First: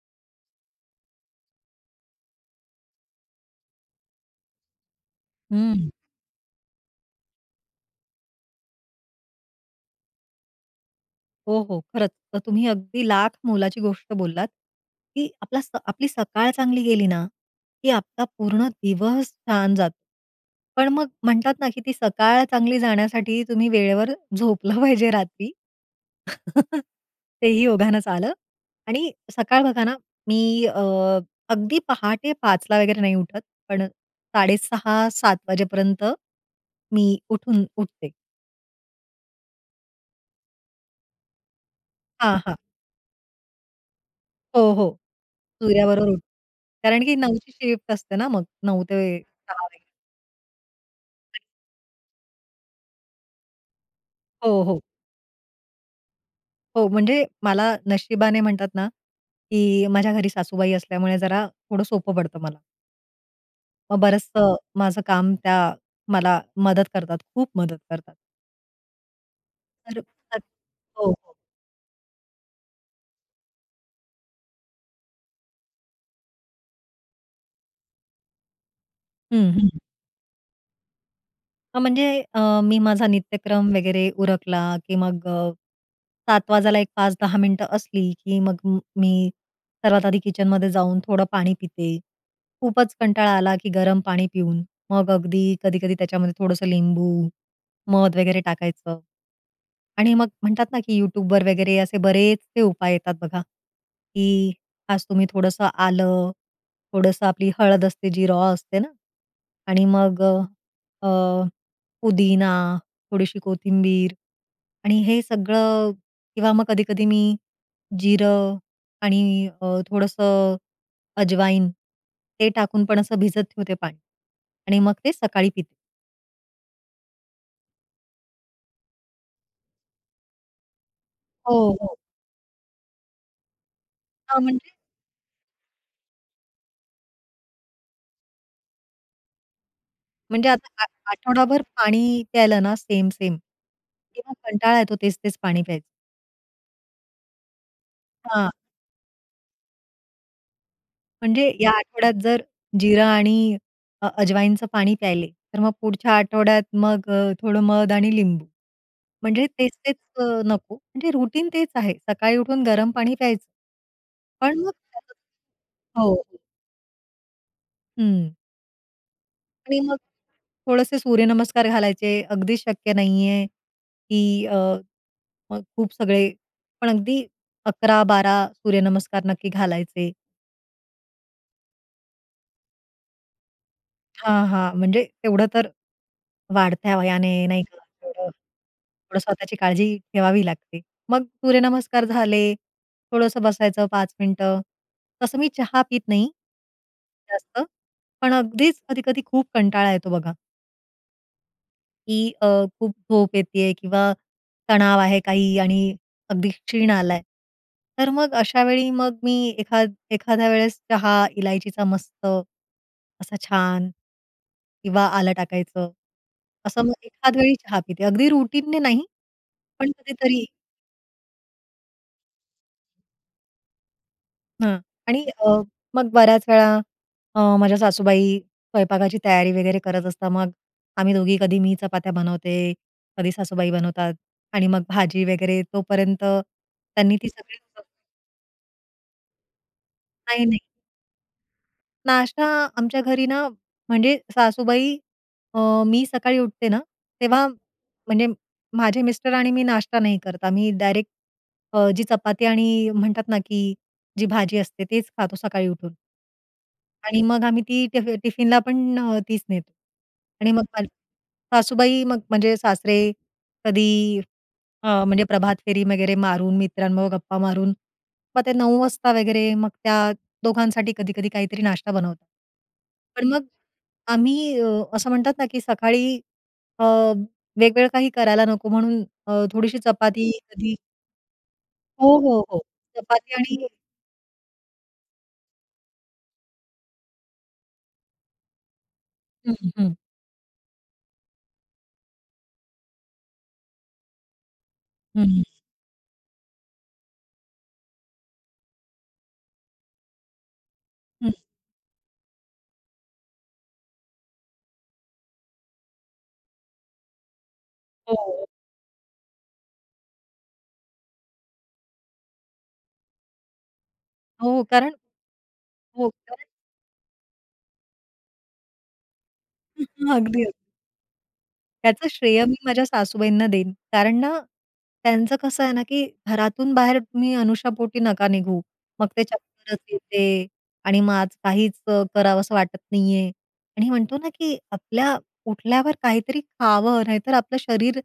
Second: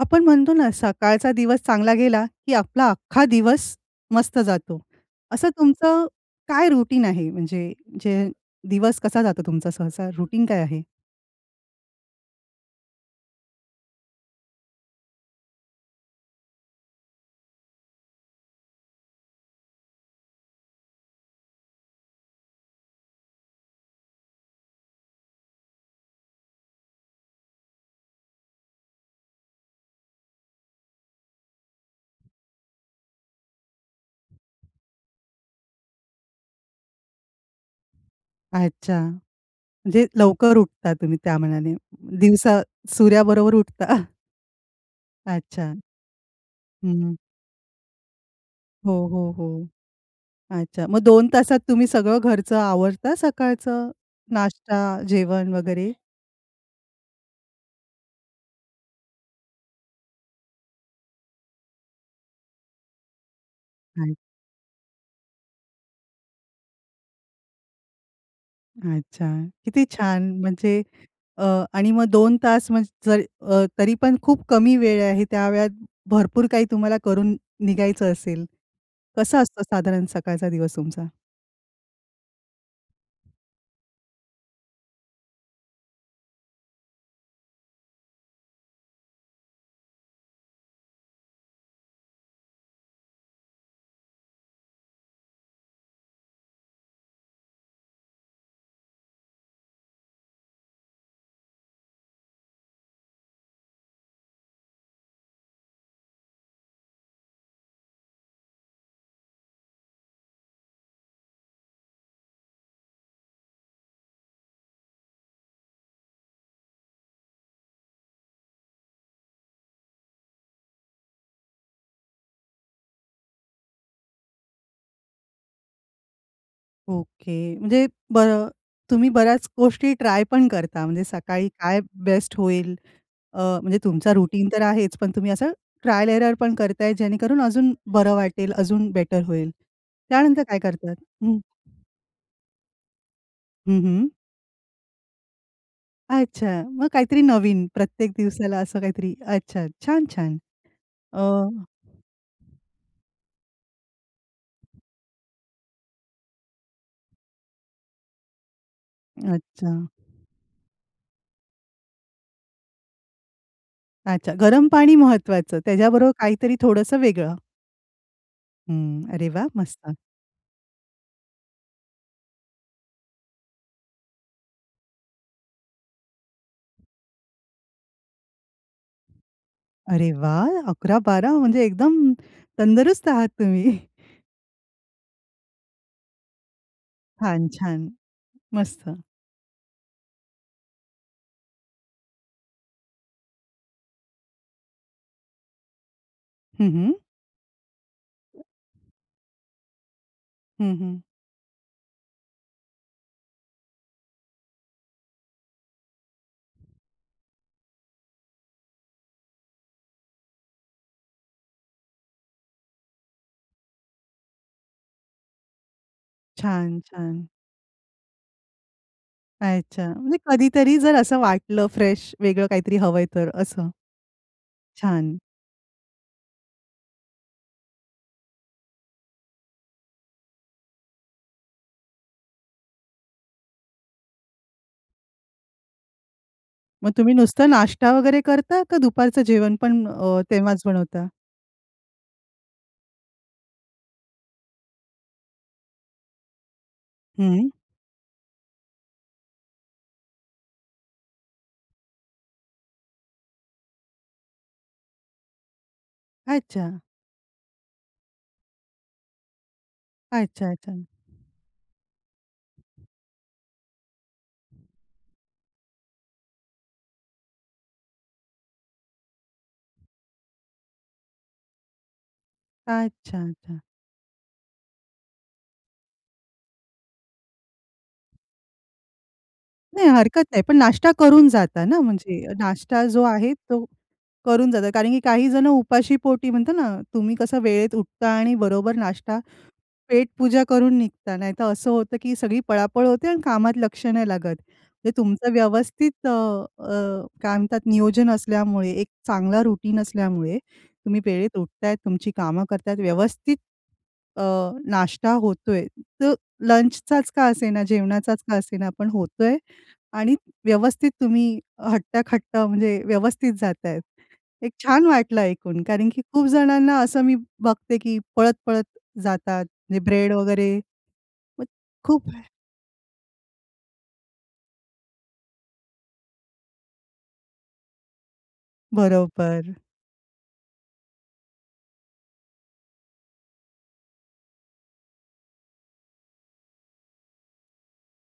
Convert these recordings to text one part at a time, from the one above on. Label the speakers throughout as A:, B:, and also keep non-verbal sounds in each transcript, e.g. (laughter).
A: आपण म्हणतो ना सकाळचा दिवस चांगला गेला की आपला अख्खा दिवस मस्त जातो. असं
B: हं.
A: तुमचं काय रुटीन आहे म्हणजे जे दिवस कसा जातो तुमचा सहसा रुटीन काय आहे?
B: हो, हो, खरंच तर तुम्ही अगदी लाख मोलाची गोष्ट बोललात की आपला स आपली सकाळ चांगली गेली ना की आपला पूर्ण दिवस छान जातो. पण मग म्हणतात ना की ती सकाळ चांगली जाण्यासाठी तुम्ही वेळेवर झोपलं पाहिजे रात्री. (chuckles) तेही योगानच आलं आणि सकाळ बघा ना मी अ, अगदी पहाटे 5 ला वगैरे नाही उठत. पण 6:30-7:00 वाजेपर्यंत मी उठून उठते.
A: अच्छा, म्हणजे लवकर उठता तुम्ही त्या मानाने
B: हां, हां.
A: दिवसा सूर्याबरोबर उठता. (chuckles)
B: हो, हो,
A: अच्छा.
B: सूर्याबरोबर उठ कारण
A: हं.
B: की 9ची ची शिफ्ट असते ना मग 9
A: हो,
B: ते
A: हो, हो.
B: 6.
A: अच्छा. मग 2 तासात तुम्ही सगळं घरचं आवरता सकाळचं
B: हो,
A: नाष्टा,
B: हो.
A: जेवण वगैरे?
B: हो, म्हणजे मला नशिबाने म्हणतात ना की माझ्या घरी सासूबाई असल्यामुळे जरा थोडं सोपं पडतं मला. मग
A: काय?
B: बरचसं माझं काम त्या, मला मदत करतात. खूप मदत करतात.
A: अच्छा. किती
B: करू
A: छान
B: लागतात
A: म्हणजे.
B: हो, हो.
A: अ, आणि मग 2 तास म्हणजे जर अ, तरी पण खूप कमी वेळ आहे त्या वेळात भरपूर काही तुम्हाला करून निघायचं असेल. कसं
B: हं,
A: असतं
B: हं.
A: साधारण सकाळचा दिवस तुमचा?
B: हां म्हणजे अ, मी माझा नित्यक्रम वगैरे उरकला की मग, 7 वाजायला, एक 5-10 मिनिटं असली की मग मी, मी सर्वात आधी किचन मध्ये जाऊन थोडं पाणी पिते. खूपच कंटाळा आला की गरम पाणी पिऊन, मग अगदी कधी-कधी त्याच्यामध्ये थोडंसं लिंबू, मध वगैरे टाकायचं. आणि मग म्हणतात ना की Youtubeवर वगैरे असे बरेचसे उपाय येतात बघा. की आज तुम्ही थोडंसं आलं, थोडंसं आपली हळद असते जी रॉ असते ना? आणि मग अ, पुदिना थोडीशी कोथिंबीर आणि हे सगळं किंवा मग कधी-कधी मी जिरं आणि अ, थोडंसं अजवाईन. ते टाकून पण असं भिजत ठेवते पाणी. आणि मग ते सकाळी पिते
A: ओके. म्हणजे बर तुम्ही बऱ्याच गोष्टी ट्राय पण करता म्हणजे सकाळी
B: हो,
A: काय
B: हो.
A: बेस्ट होईल. अ, म्हणजे तुमचा
B: अ,
A: रुटीन तर
B: म्हणजे
A: आहेच, पण तुम्ही असं ट्रायल एरर पण करताय. जेणेकरून अजून बरं वाटेल, अजून बेटर होईल. त्यानंतर
B: म्हणजे
A: काय
B: आता आ
A: करतात? हं.
B: आठवडाभर पाणी प्यायला ना सेम, सेम.
A: हं, हं.
B: तेव्हा कंटाळा येतो तेच-तेच पाणी प्यायचं.
A: अच्छा! मग काहीतरी नवीन प्रत्येक
B: हां.
A: दिवसाला असं काहीतरी. अच्छा. छान, छान. अ
B: म्हणजे या आठवड्यात जर जिरा आणि अ, अजवाईंचं पाणी प्यायले, तर मग पुढच्या आठवड्यात मग अ, थोडं मध आणि लिंबू. म्हणजे
A: अच्छा.
B: तेच-तेच अ, नको. म्हणजे रुटीन तेच आहे सकाळी उठून गरम पाणी प्यायचं.
A: अच्छा.
B: पण
A: गरम पाणी
B: (unintelligible)
A: महत्वाचं. त्याच्याबरोबर
B: हो.
A: काहीतरी थोडंसं वेगळं.
B: हं.
A: हं. अरे वाह!
B: आणि
A: मस्त.
B: मग, थोडेसे सूर्यनमस्कार घालायचे. अगदी शक्य नाही आहे, की अ, मग खूप सगळे. पण अगदी 11-12 सूर्यनमस्कार नक्की
A: अरे
B: घालायचे.
A: वाह! 11-12 म्हणजे एकदम तंदरुस्त आहात तुम्ही. (chuckles)
B: हां, हां. म्हणजे तेवढं तर, वाढत्या वयाने
A: छान,
B: नाही का
A: छान.
B: (unintelligible)
A: मस्त.
B: थोडं स्वतःची काळजी ठेवावी लागते. मग सूर्यनमस्कार झाले. थोडंसं बसायचं 5 मिनिटं. तसं मी चहा पीत नाही,
A: हं, हं.
B: जास्त. पण अगदीच कधी-कधी खूप कंटाळा येतो बघा
A: हं, हं.
B: की अ, खूप झोप येतीय किंवा तणाव आहे काही आणि अगदी क्षीण आला आहे. तर मग अशावेळी मग मी एखाद एखाद्या वेळेस चहा इलायचीचा मस्त असा छान किंवा आलं टाकायचं,
A: छान.
B: असं मग
A: छान.
B: एखाद वेळी चहा पिते अगदी रुटीनने नाही,
A: अच्छा
B: पण
A: म्हणजे
B: कधीतरी
A: कधीतरी जर असं वाटलं फ्रेश वेगळं काहीतरी हवंय तर, असं.
B: हां.
A: छान!
B: आणि अ, मग बऱ्याच वेळा अ, माझ्या सासूबाई स्वयंपाकाची तयारी वगैरे करत असतात. मग आम्ही दोघी कधी मी चपात्या बनवते, कधी सासूबाई बनवतात आणि मग भाजी वगैरे तोपर्यंत
A: मग तुम्ही
B: त्यांनी ती
A: नुसतं
B: सगळी (unintelligible)
A: नाष्टा वगैरे करता का दुपारचं जेवण पण अ,
B: नाही, नाही.
A: तेव्हाच बनवता?
B: नाष्टा आमच्या घरी ना, म्हणजे सासूबाई अ, मी सकाळी उठते ना, तेव्हा
A: हं.
B: म्हणजे माझे मिस्टर आणि मी नाश्ता नाही करत. आम्ही डायरेक्ट अ, जी चपाती आणि म्हणतात ना की जी भाजी असते तेच खातो सकाळी उठून.
A: अच्छा.
B: आणि मग आम्ही ती टिफ टिफिनला पण अ, तीच नेतो. आणि मग
A: अच्छा-अच्छा.
B: (unintelligible) सासूबाई मग म्हणजे सासरे कधी अ, म्हणजे प्रभात फेरी वगैरे मारून मित्रांबरोबर गप्पा मारून मग ते 9:00 वाजता वगैरे मग त्या दोघांसाठी कधी-कधी काहीतरी नाश्ता बनवतात.
A: अच्छा,
B: पण मग
A: अच्छा.
B: आम्ही असं म्हणतात ना की सकाळी अ, वेगळं काही करायला नको म्हणून अ, थोडीशी
A: नाही, हरकत
B: चपाती
A: नाही. पण
B: कधी
A: नाश्ता करून जाता ना?
B: हो,
A: म्हणजे
B: हो. हो.
A: नाष्टा जो आहे
B: चपाती आणि
A: तो करून जाता. कारण की काही जणं उपाशीपोटी म्हणतो ना तुम्ही कसं वेळेत उठता आणि बरोबर नाष्टा
B: हं, हं. हं.
A: पेटपूजा करून निघता. नाहीतर असं होतं की सगळी पळापळ होते आणि कामात लक्ष नाही लागत. म्हणजे तुमचं
B: हं.
A: व्यवस्थित अ, अ, काय म्हणतात नियोजन असल्यामुळे एक चांगला रुटिन असल्यामुळे, तुम्ही
B: हं.
A: वेळेत उठत आहेत तुमची कामं करत आहेत व्यवस्थित अ, नाष्टा होतोय. तर लंचचाच का असेना जेवणाचाच का
B: हो.
A: असेना पण होतय आणि व्यवस्थित तुम्ही हट्टाकट्टा म्हणजे व्यवस्थित जात आहेत. एक
B: हो,
A: छान
B: कारण
A: वाटलं ऐकून, कारण की
B: हो,
A: खूप
B: कारण
A: जणांना असं मी बघते की पळत-पळत जातात, म्हणजे
B: हं,
A: ब्रेड
B: हं. अगदी, अगदी.
A: वगैरे. मग
B: त्याचं
A: खूप हे
B: श्रेय मी माझ्या सासूबाईंना देईन कारण ना त्यांचं कसं आहे ना की घरातून बाहेर तुम्ही अनशापोटी नका निघू. मग ते
A: बरोबर.
B: चक्करच येते आणि मग आज काहीच अ, करावसं वाटत नाही आहे. आणि म्हणतो ना की आपल्या उठल्यावर काहीतरी खावं, नाहीतर आपलं शरीर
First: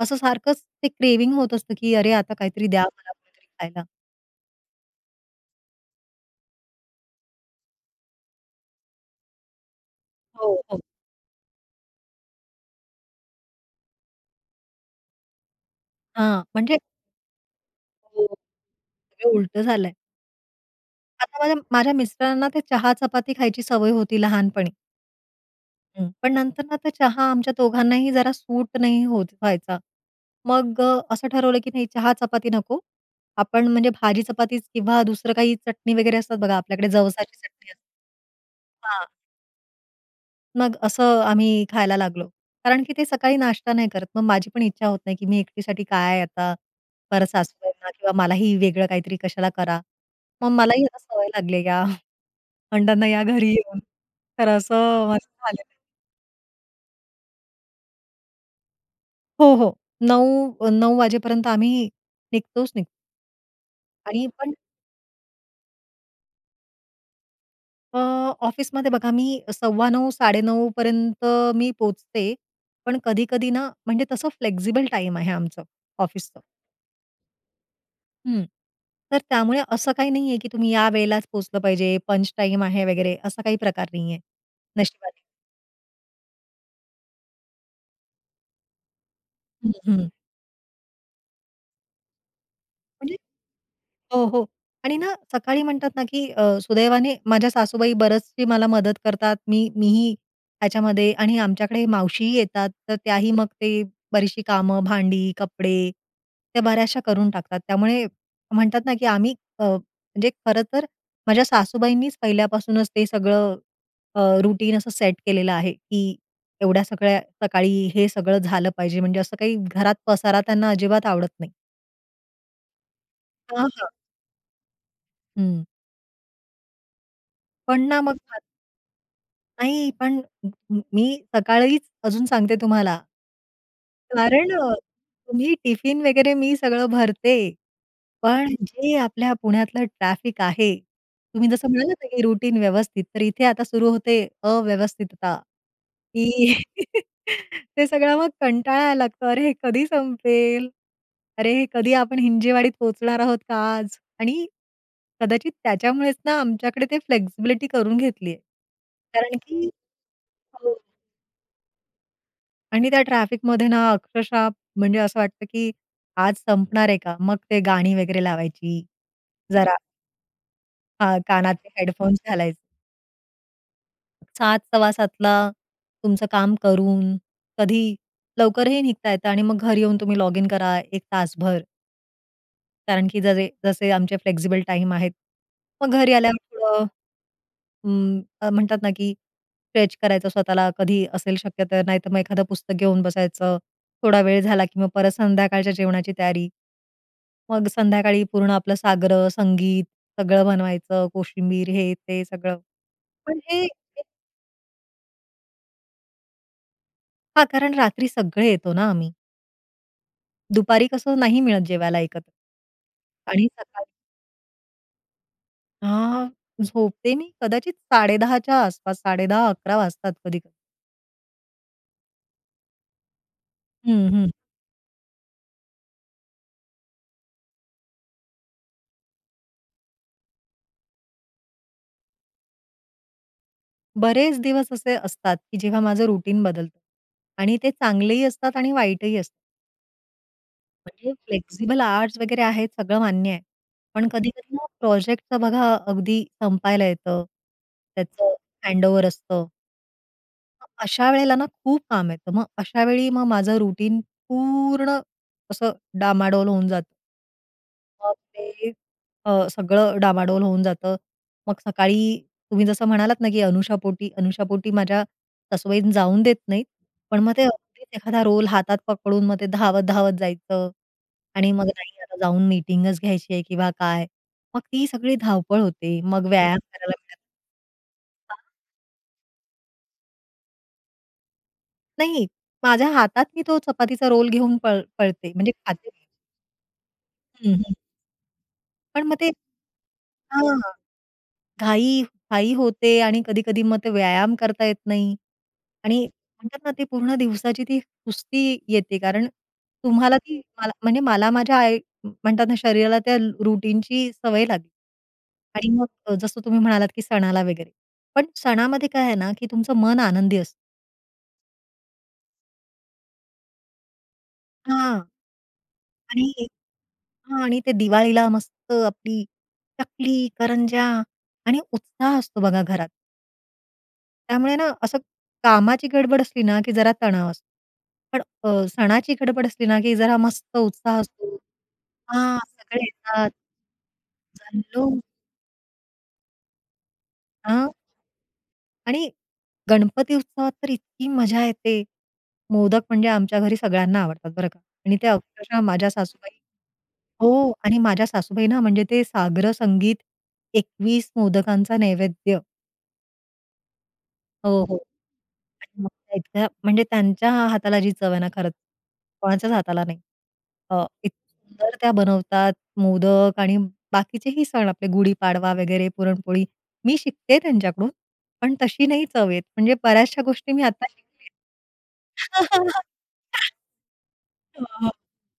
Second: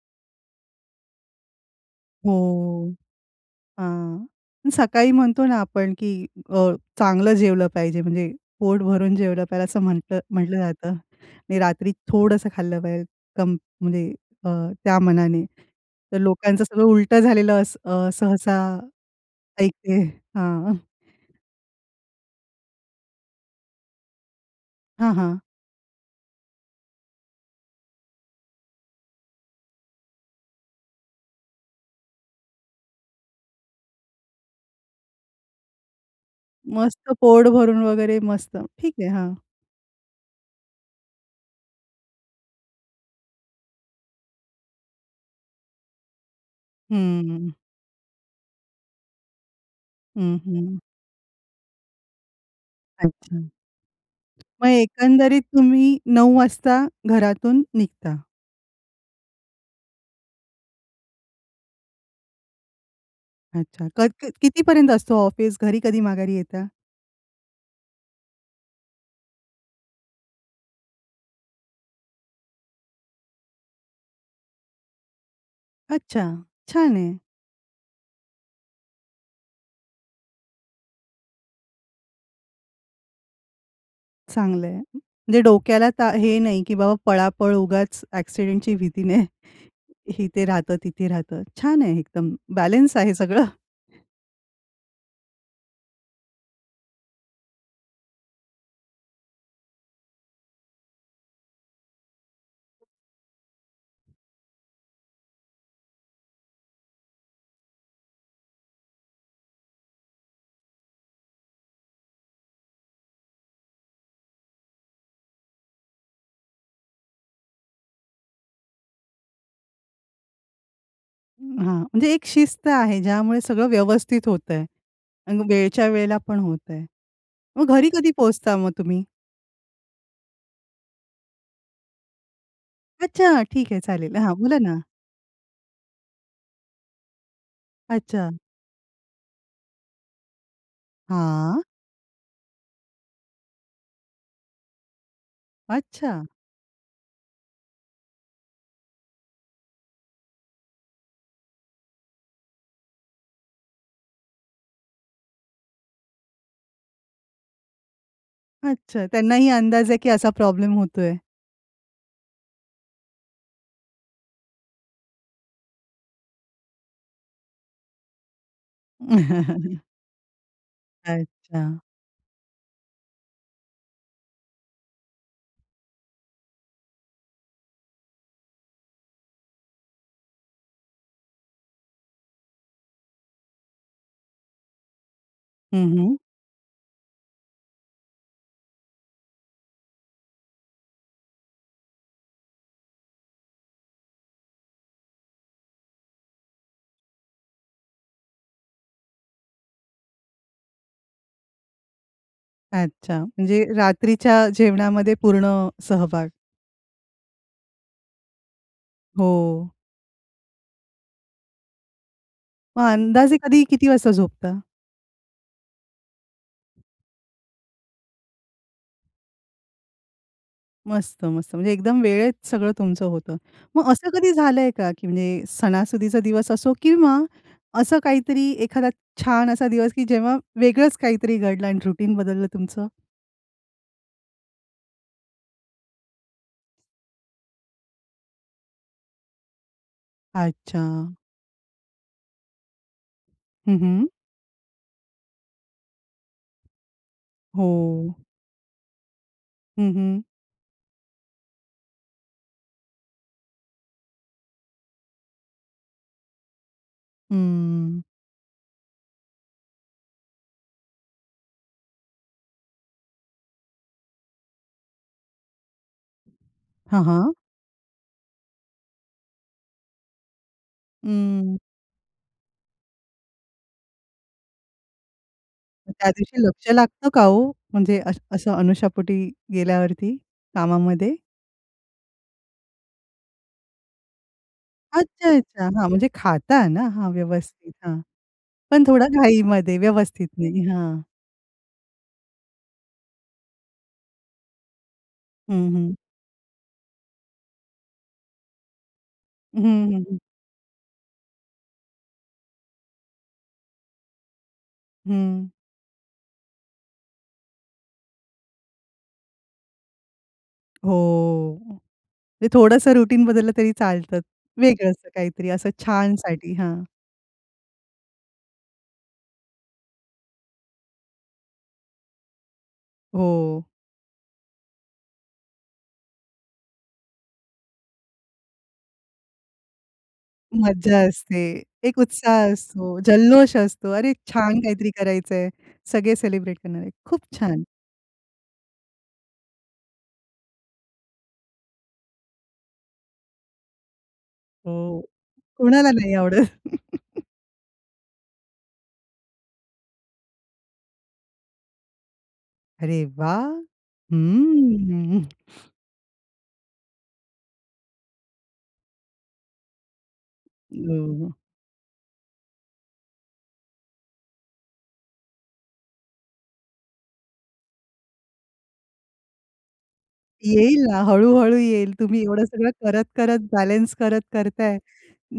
B: असं सारखंच ते क्रेव्हिंग होत असतं की "अरे आता काहीतरी द्या
A: हो.
B: मला कुणीतरी खायला."
A: हां. अन् सकाळी म्हणतो ना आपण की अ, चांगलं जेवलं पाहिजे म्हणजे पोट भरून जेवलं पाहिजे असं म्हटलं
B: हो,
A: म्हटलं
B: हो.
A: जातं आणि रात्री थोडंसं खाल्लं पाहिजे कम म्हणजे अ, त्या मानाने. तर
B: हां,
A: लोकांचं
B: म्हणजे
A: सगळं उलटं झालेलं अस अ,
B: हो.
A: सहसा
B: हे उलटं झालं
A: ऐकतेय.
B: आहे.
A: (chuckles) हां.
B: आता माझ्या, माझ्या मिस्टरांना ते चहा-चपाती खायची सवय होती लहानपणी.
A: हां, हां.
B: हं, पण नंतर ना तर चहा आमच्या दोघांनाही जरा सूट नाही होत व्हायचा. मग अ, असं ठरवलं की नाही चहा-चपाती नको, आपण म्हणजे भाजी चपाती किंवा दुसरं काही चटणी वगैरे असतात बघा आपल्याकडे,
A: मस्त
B: जवसाची
A: पोट
B: चटणी असते.
A: भरून वगैरे मस्त ठीक आहे.
B: हां.
A: हां.
B: मग असं आम्ही खायला लागलो. कारण की ते सकाळी नाश्ता नाही करत. मग माझी पण इच्छा होत नाही की मी एकटीसाठी काय आता, परत
A: हंम्म.
B: सासूबाईंना किंवा मलाही वेगळं काहीतरी कशाला करा.
A: हं,
B: मग
A: हं.
B: मलाही या सवय लागली या अंडाना या
A: अच्छा.
B: घरी येऊन. तर
A: मग
B: असं माझं
A: एकंदरीत
B: झालेलं.
A: तुम्ही 9 वाजता घरातून निघता.
B: हो, हो. 9 अ, 9 वाजेपर्यंत आम्ही निघतोच निघतो.
A: अच्छा. कत
B: आणि
A: क
B: पण
A: किती पर्यंत असतो ऑफिस? घरी कधी माघारी येता?
B: अ, ऑफिसमध्ये बघा मी 9:15 9:30 पर्यंत मी पोहचते. पण कधी-कधी ना, म्हणजे तसं फ्लेक्सिबल टाईम आहे आमचं
A: अच्छा!
B: ऑफिसचं.
A: छान आहे.
B: हं, तर त्यामुळे असं काही नाही आहे की तुम्ही या वेळेलाच पोहोचलं पाहिजे, पंच टाईम आहे वगैरे असा काही प्रकार नाही आहे
A: चांगलं आहे,
B: नशिबाने.
A: म्हणजे डोक्याला ता हे नाही की बाबा पळापळ, उगाच ॲक्सिडेंटची भीती नाही
B: हं, हं.
A: इथे राहतं, तिथे राहतं. छान आहे एकदम बॅलन्स आहे
B: म्हणजे
A: सगळं.
B: हो, हो. आणि ना सकाळी म्हणतात ना की अ, सुदैवाने माझ्या सासूबाई बऱ्याचशी मला मदत करतात. मी मीही त्याच्यामध्ये आणि आमच्याकडे मावशीही येतात. तर त्याही मग ते बरीचशी कामं भांडी, कपडे त्या बऱ्याचशा करून टाकतात. त्यामुळे म्हणतात ना की आम्ही अ, म्हणजे खरंतर माझ्या सासूबाईंनीच पहिल्यापासूनच ते सगळं अ, रुटीन असं सेट केलेलं आहे की एवढ्या सगळ्या सकाळी हे सगळं झालं पाहिजे, म्हणजे असं काही घरात पसारा त्यांना अजिबात आवडत नाही.
A: हां, म्हणजे एक शिस्त आहे. ज्यामुळे
B: हां,
A: सगळं
B: हां.
A: व्यवस्थित होतं आहे आणि
B: हं.
A: वेळच्या वेळेला पण होतं आहे. मग
B: पण
A: घरी
B: ना
A: कधी
B: मग भात
A: पोहचता मग तुम्ही?
B: नाही पण म म मी सकाळीच अजून सांगते तुम्हाला.
A: अच्छा ठीक आहे चालेल. हां,
B: कारण
A: बोला
B: अ,
A: ना.
B: तुम्ही टिफिन वगैरे मी सगळं भरते.
A: अच्छा.
B: पण जे आपल्या पुण्यातलं ट्रॅफिक आहे, तुम्ही
A: हां.
B: जसं म्हणालात, की रुटीन व्यवस्थित तर इथे आता सुरु होते अव्यवस्थितता
A: अच्छा!
B: की ते सगळं मग कंटाळायला लागतो अरे हे कधी संपेल, अरे हे कधी आपण हिंजेवाडीत पोहोचणार आहोत का आज आणि कदाचित त्याच्यामुळेच ना आमच्याकडे ते फ्लेक्सिबिलिटी करून घेतली आहे.
A: अच्छा
B: कारण
A: त्यांनाही
B: की
A: अंदाज आहे, की असा प्रॉब्लेम
B: हो
A: होतोय.
B: आणि त्या ट्रॅफिकमध्ये ना अक्षरशः म्हणजे असं वाटतं, की आज संपणार आहे का? मग ते गाणी वगैरे लावायची जरा.
A: (chuckles)
B: हां, कानाचे
A: अच्छा.
B: हेडफोन्स घालायचे. 7 सव्वासातला तुमचं काम करून, कधी लवकरही निघता येतं आणि मग घरी येऊन तुम्ही लॉगिन करा. एक तासभर. कारण की जजे जसे आमचे फ्लेक्सिबल टाईम आहेत,
A: हं,
B: मग घरी
A: हं.
B: आल्यावर थोडं. उम, म्हणतात ना की स्ट्रेच करायचं स्वतःला कधी असेल शक्य तर नाहीतर मग एखादं पुस्तक घेऊन बसायचं. थोडा वेळ झाला, की मग परत संध्याकाळच्या जेवणाची तयारी. मग संध्याकाळी पूर्ण आपलं साग्र-संगीत सगळं बनवायचं कोशिंबीर, हे ते सगळं.
A: अच्छा,
B: पण हे
A: म्हणजे
B: ए
A: रात्रीच्या जेवणामध्ये पूर्ण अ, सहभाग.
B: हां, कारण रात्री सगळे येतो ना आम्ही.
A: हो.
B: दुपारी कसं नाही मिळत जेवायला एकत्र.
A: मग अंदाजे
B: आणि
A: कधी
B: सकाळी
A: किती वाजता झोपता?
B: अ झोपते मी कदाचित 10:30च्या आसपास, 10:30-11:00 वाजतात कधी-कधी.
A: मस्त मस्त. म्हणजे एकदम वेळेत सगळं तुमचं होतं. मग
B: हं,
A: असं
B: हं.
A: कधी झालंय का, की म्हणजे सणासुदीचा दिवस असो किंवा असं काहीतरी एखादा छान असा दिवस कि जेव्हा वेगळच काहीतरी घडलं आणि रुटीन बदललं तुमचं?
B: बरेच दिवस असे असतात, की जेव्हा माझं रुटीन बदलतं. आणि ते चांगलेही असतात आणि वाईटही असतात. म्हणजे
A: अच्छा.
B: फ्लेक्सिबल आवरझ वगैरे आहेत सगळं मान्य आहे.
A: हं, हं.
B: पण कधी-कधी ना प्रोजेक्टच बघा अगदी संपायला येतं,
A: हो.
B: त्याच हँडओव्हर असतं.
A: हं, हं.
B: मग अशा वेळेला ना खूप काम येतं. मग अशावेळी मग माझं रुटीन पूर्ण, असं डामाडोल होऊन जातं.
A: हम्म.
B: मग ते अ, सगळं डामाडोल होऊन जातं. मग सकाळी तुम्ही जसं म्हणालात ना की अनुशापोटी अनुशापोटी माझ्या सासूबाई जाऊन देत नाहीत.
A: हां,
B: पण
A: हां.
B: मग ते अगदीच एखादा रोल हातात पकडून मग ते धावत-धावत जायचं. आणि
A: अं.
B: मग नाही, आता जाऊन मीटिंगच घ्यायची आहे किंवा काय. मग ती सगळी धावपळ
A: मग
B: होते,
A: त्या
B: मग
A: दिवशी
B: व्यायाम
A: लक्ष
B: करायला
A: लागतं
B: भेटत
A: का हो, म्हणजे अस
B: हां?
A: असं अनुशापोटी गेल्यावरती कामामध्ये?
B: नाही, माझ्या हातात ती तो चपातीचा रोल घेऊन पळ
A: अच्छा,
B: पळते म्हणजे
A: अच्छा. हां,
B: खाते.
A: म्हणजे खाता ना हां,
B: हं,
A: व्यवस्थित
B: हं.
A: हां. पण
B: पण
A: थोडा
B: मग ते
A: घाईमध्ये व्यवस्थित
B: हां.
A: नाही, हां.
B: घाई घाई होते आणि कधी-कधी मग ते व्यायाम करता येत नाही.
A: हं, हं.
B: आणि म्हणतात ना ते पूर्ण दिवसाची ती सुस्ती येते कारण,
A: हं, हं,
B: तुम्हाला
A: हं.
B: ती मला म्हणजे मला माझ्या आई म्हणतात ना शरीराला त्या रुटीनची सवय लागली.
A: हं.
B: आणि मग अ, जसं तुम्ही म्हणालात की सणाला वगैरे, पण सणामध्ये काय आहे ना की तुमचं मन आनंदी असतं.
A: हो, म्हणजे थोडंसं रुटीन बदललं तरी चालत, वेगळ
B: हां.
A: असतं काहीतरी असं
B: आणि एक
A: छानसाठी, हां.
B: हां आणि ते दिवाळीला मस्त आपली चकली, करंजा आणि उत्साह असतो बघा घरात.
A: हो.
B: त्यामुळे ना असं, कामाची गडबड असली ना, की जरा तणाव असतो. पण अ, सणाची गडबड असली ना की जरा मस्त
A: मज्जा
B: उत्साह असतो
A: असते, एक
B: हां,
A: उत्साह
B: सगळे
A: असतो,
B: येतात.
A: जल्लोष असतो, अरे छान काहीतरी
B: जनलो.
A: करायचं आहे. सगळे सेलिब्रेट करणारे खूप छान.
B: अ आणि गणपती उत्सवात तर इतकी मजा येते. मोदक म्हणजे आमच्या घरी सगळ्यांना आवडतात बरं का
A: अ,
B: आणि त्या अक्षरशः माझ्या
A: कोणाला नाही
B: सासूबाई
A: आवडत. (laughs)
B: हो आणि माझ्या सासूबाईना म्हणजे ते साग्रसंगीत, 21 मोदकांचा नैवेद्य.
A: अरे वाह!
B: हो, हो.
A: हम्म. (chuckles)
B: (unintelligible) म्हणजे त्यांच्या हाताला जी चव आहे ना, खरंच कोणाच्याच हाताला नाही. अ,
A: हं,
B: इतकी
A: हं.
B: सुंदर त्या बनवतात, मोदक आणि बाकीचेही सण आपले गुढीपाडवा वगैरे पुरणपोळी. मी शिकतेय त्यांच्याकडून. पण तशी नाही चव येत. म्हणजे बऱ्याचश्या गोष्टी मी
A: येईल
B: आत्ता
A: ना
B: शिकतेय.
A: हळू-हळू येईल. तुम्ही एवढं सगळं करत, करत
B: (laughs) हो.
A: बॅलन्स करत
B: हो,
A: करताय.
B: हो.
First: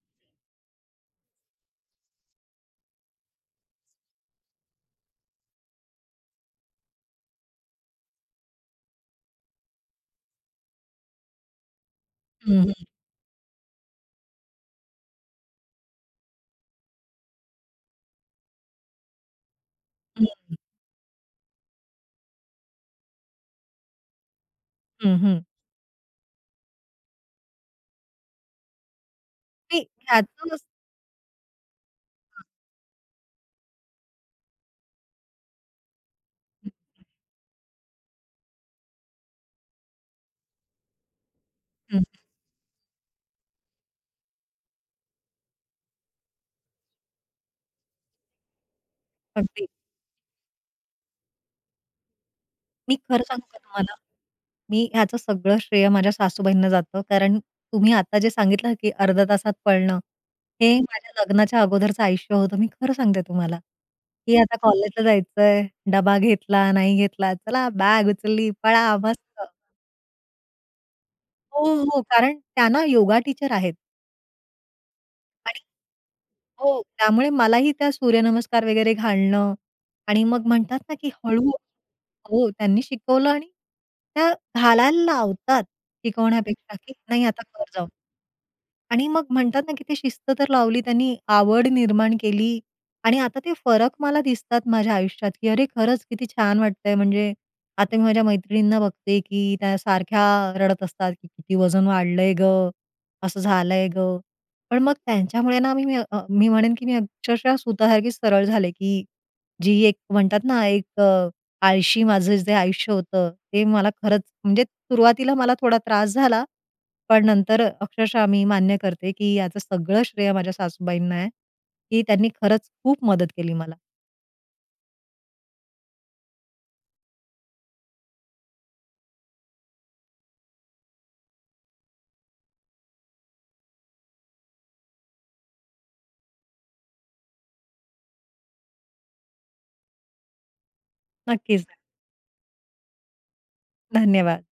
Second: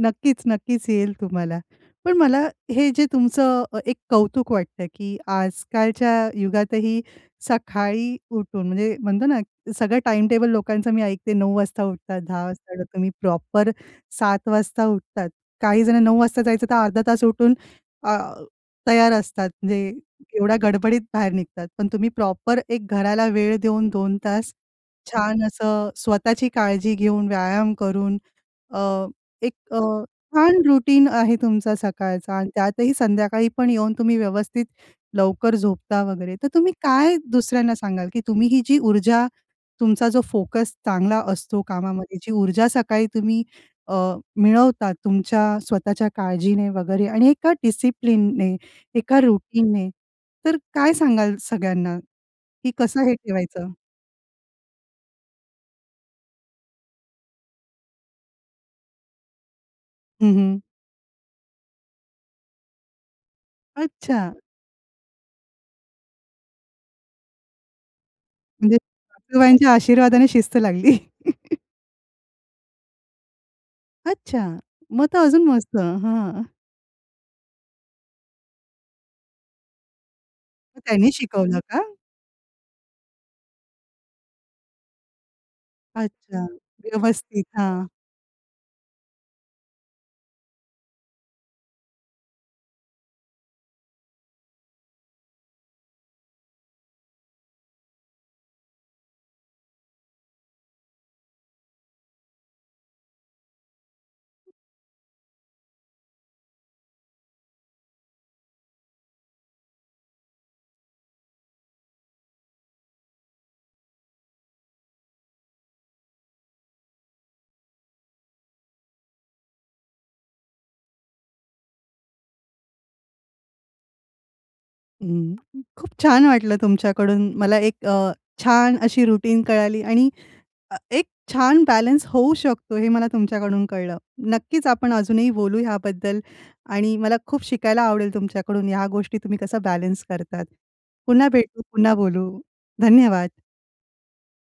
A: नक्कीच, नक्कीच येईल तुम्हाला. पण मला हे जे तुमचं अ, एक कौतुक वाटतंय, की आजकालच्या युगातही सकाळी उठून म्हणजे म्हणतो ना, सगळं टाईम टेबल लोकांचं मी ऐकते. 09:00 वाजता उठतात 10:00
B: हं,
A: वाजता उठतात.
B: हं.
A: तुम्ही प्रॉपर 07:00 वाजता उठतात. काही जण 09:00 वाजता जायचं तर अर्धा तास उठून अ, तयार असतात म्हणजे
B: हं.
A: एवढ्या
B: हं.
A: गडबडीत बाहेर निघतात. पण तुम्ही प्रॉपर एक घराला वेळ देऊन 2 तास
B: हं,
A: छान
B: हं,
A: असं स्वतःची काळजी घेऊन, व्यायाम करून अ, एक अ,
B: नाही, त्यातून असं
A: छान रुटीन आहे तुमचा सकाळचा
B: (unintelligible)
A: आणि त्यातही संध्याकाळी पण येऊन तुम्ही व्यवस्थित लवकर झोपता वगैरे. तर तुम्ही
B: (unintelligible)
A: काय दुसऱ्यांना सांगाल, की तुम्ही ही जी ऊर्जा, तुमचा जो फोकस चांगला असतो
B: हं.
A: कामामध्ये,
B: हं.
A: जी ऊर्जा सकाळी तुम्ही अ, मिळवता तुमच्या स्वतःच्या काळजीने वगैरे आणि एका डिसिप्लिनने, एका
B: अगदी.
A: रुटीनने तर काय सांगाल सगळ्यांना, की
B: मी
A: कसं हे
B: खरं सांगू का
A: ठेवायचं?
B: तुम्हाला. मी ह्याचं सगळं श्रेय माझ्या सासूबाईंना जातं, कारण तुम्ही आता जे सांगितलं, की अर्ध्या तासात पळणं.
A: हं, हं.
B: हे माझ्या लग्नाच्या अगोदरचं आयुष्य होतं. मी खरं सांगते तुम्हाला,
A: अच्छा!
B: की आता कॉलेजला जायचंय डबा घेतला, नाही घेतला, चला बाग उचलली,
A: म्हणजे
B: पळा, मस्त.
A: सासूबाईंच्या आशीर्वादाने शिस्त लागली. (chuckles)
B: हो, हो. कारण त्या ना, योगा टीचर आहेत.
A: अच्छा! मग तर अजून
B: आणि
A: मस्त हं.
B: हो त्यामुळे मलाही त्या सूर्यनमस्कार वगैरे घालणं आणि मग म्हणतात
A: मग
B: ना
A: त्यांनी
B: की हळू
A: शिकवलं का?
B: हो. त्यांनी शिकवलं आणि त्या घालायला लावतात
A: अच्छा
B: शिकवण्यापेक्षा, कि नाही आता
A: व्यवस्थित
B: कर जाऊ.
A: हां.
B: आणि मग म्हणतात ना, की ती शिस्त तर लावली त्यांनी आवड निर्माण केली आणि आता ते फरक मला दिसतात माझ्या आयुष्यात, की अरे खरंच किती छान वाटतं आहे. म्हणजे आता मी माझ्या मैत्रिणींना बघते, की त्या सारख्या रडत असतात, "की किती वजन वाढलं आहे गं, असं झालं आहे गं." पण मग त्यांच्यामुळे ना मी मी म्हणेन, की मी अक्षरशः सुतासारखी सरळ झाले, की जी एक म्हणतात ना, एक अ, आळशी माझं जे आयुष्य होतं ते मला खरंच म्हणजे सुरुवातीला मला थोडा त्रास झाला, पण नंतर अक्षरशः मी मान्य करते, की याचं सगळं श्रेय माझ्या सासूबाईंना आहे कि त्यांनी खरंच खूप मदत केली मला.
A: हं, खूप छान वाटलं तुमच्याकडून मला एक अ, छान अशी रुटीन कळाली आणि अ, एक छान बॅलन्स होऊ शकतो, हे मला तुमच्याकडून कळलं. नक्कीच आपण अजूनही बोलू ह्याबद्दल आणि मला खूप शिकायला आवडेल तुमच्याकडून ह्या गोष्टी तुम्ही कसं बॅलन्स करतात. पुन्हा भेटू,
B: नक्कीच. (unintelligible)
A: पुन्हा बोलू. धन्यवाद.
B: धन्यवाद.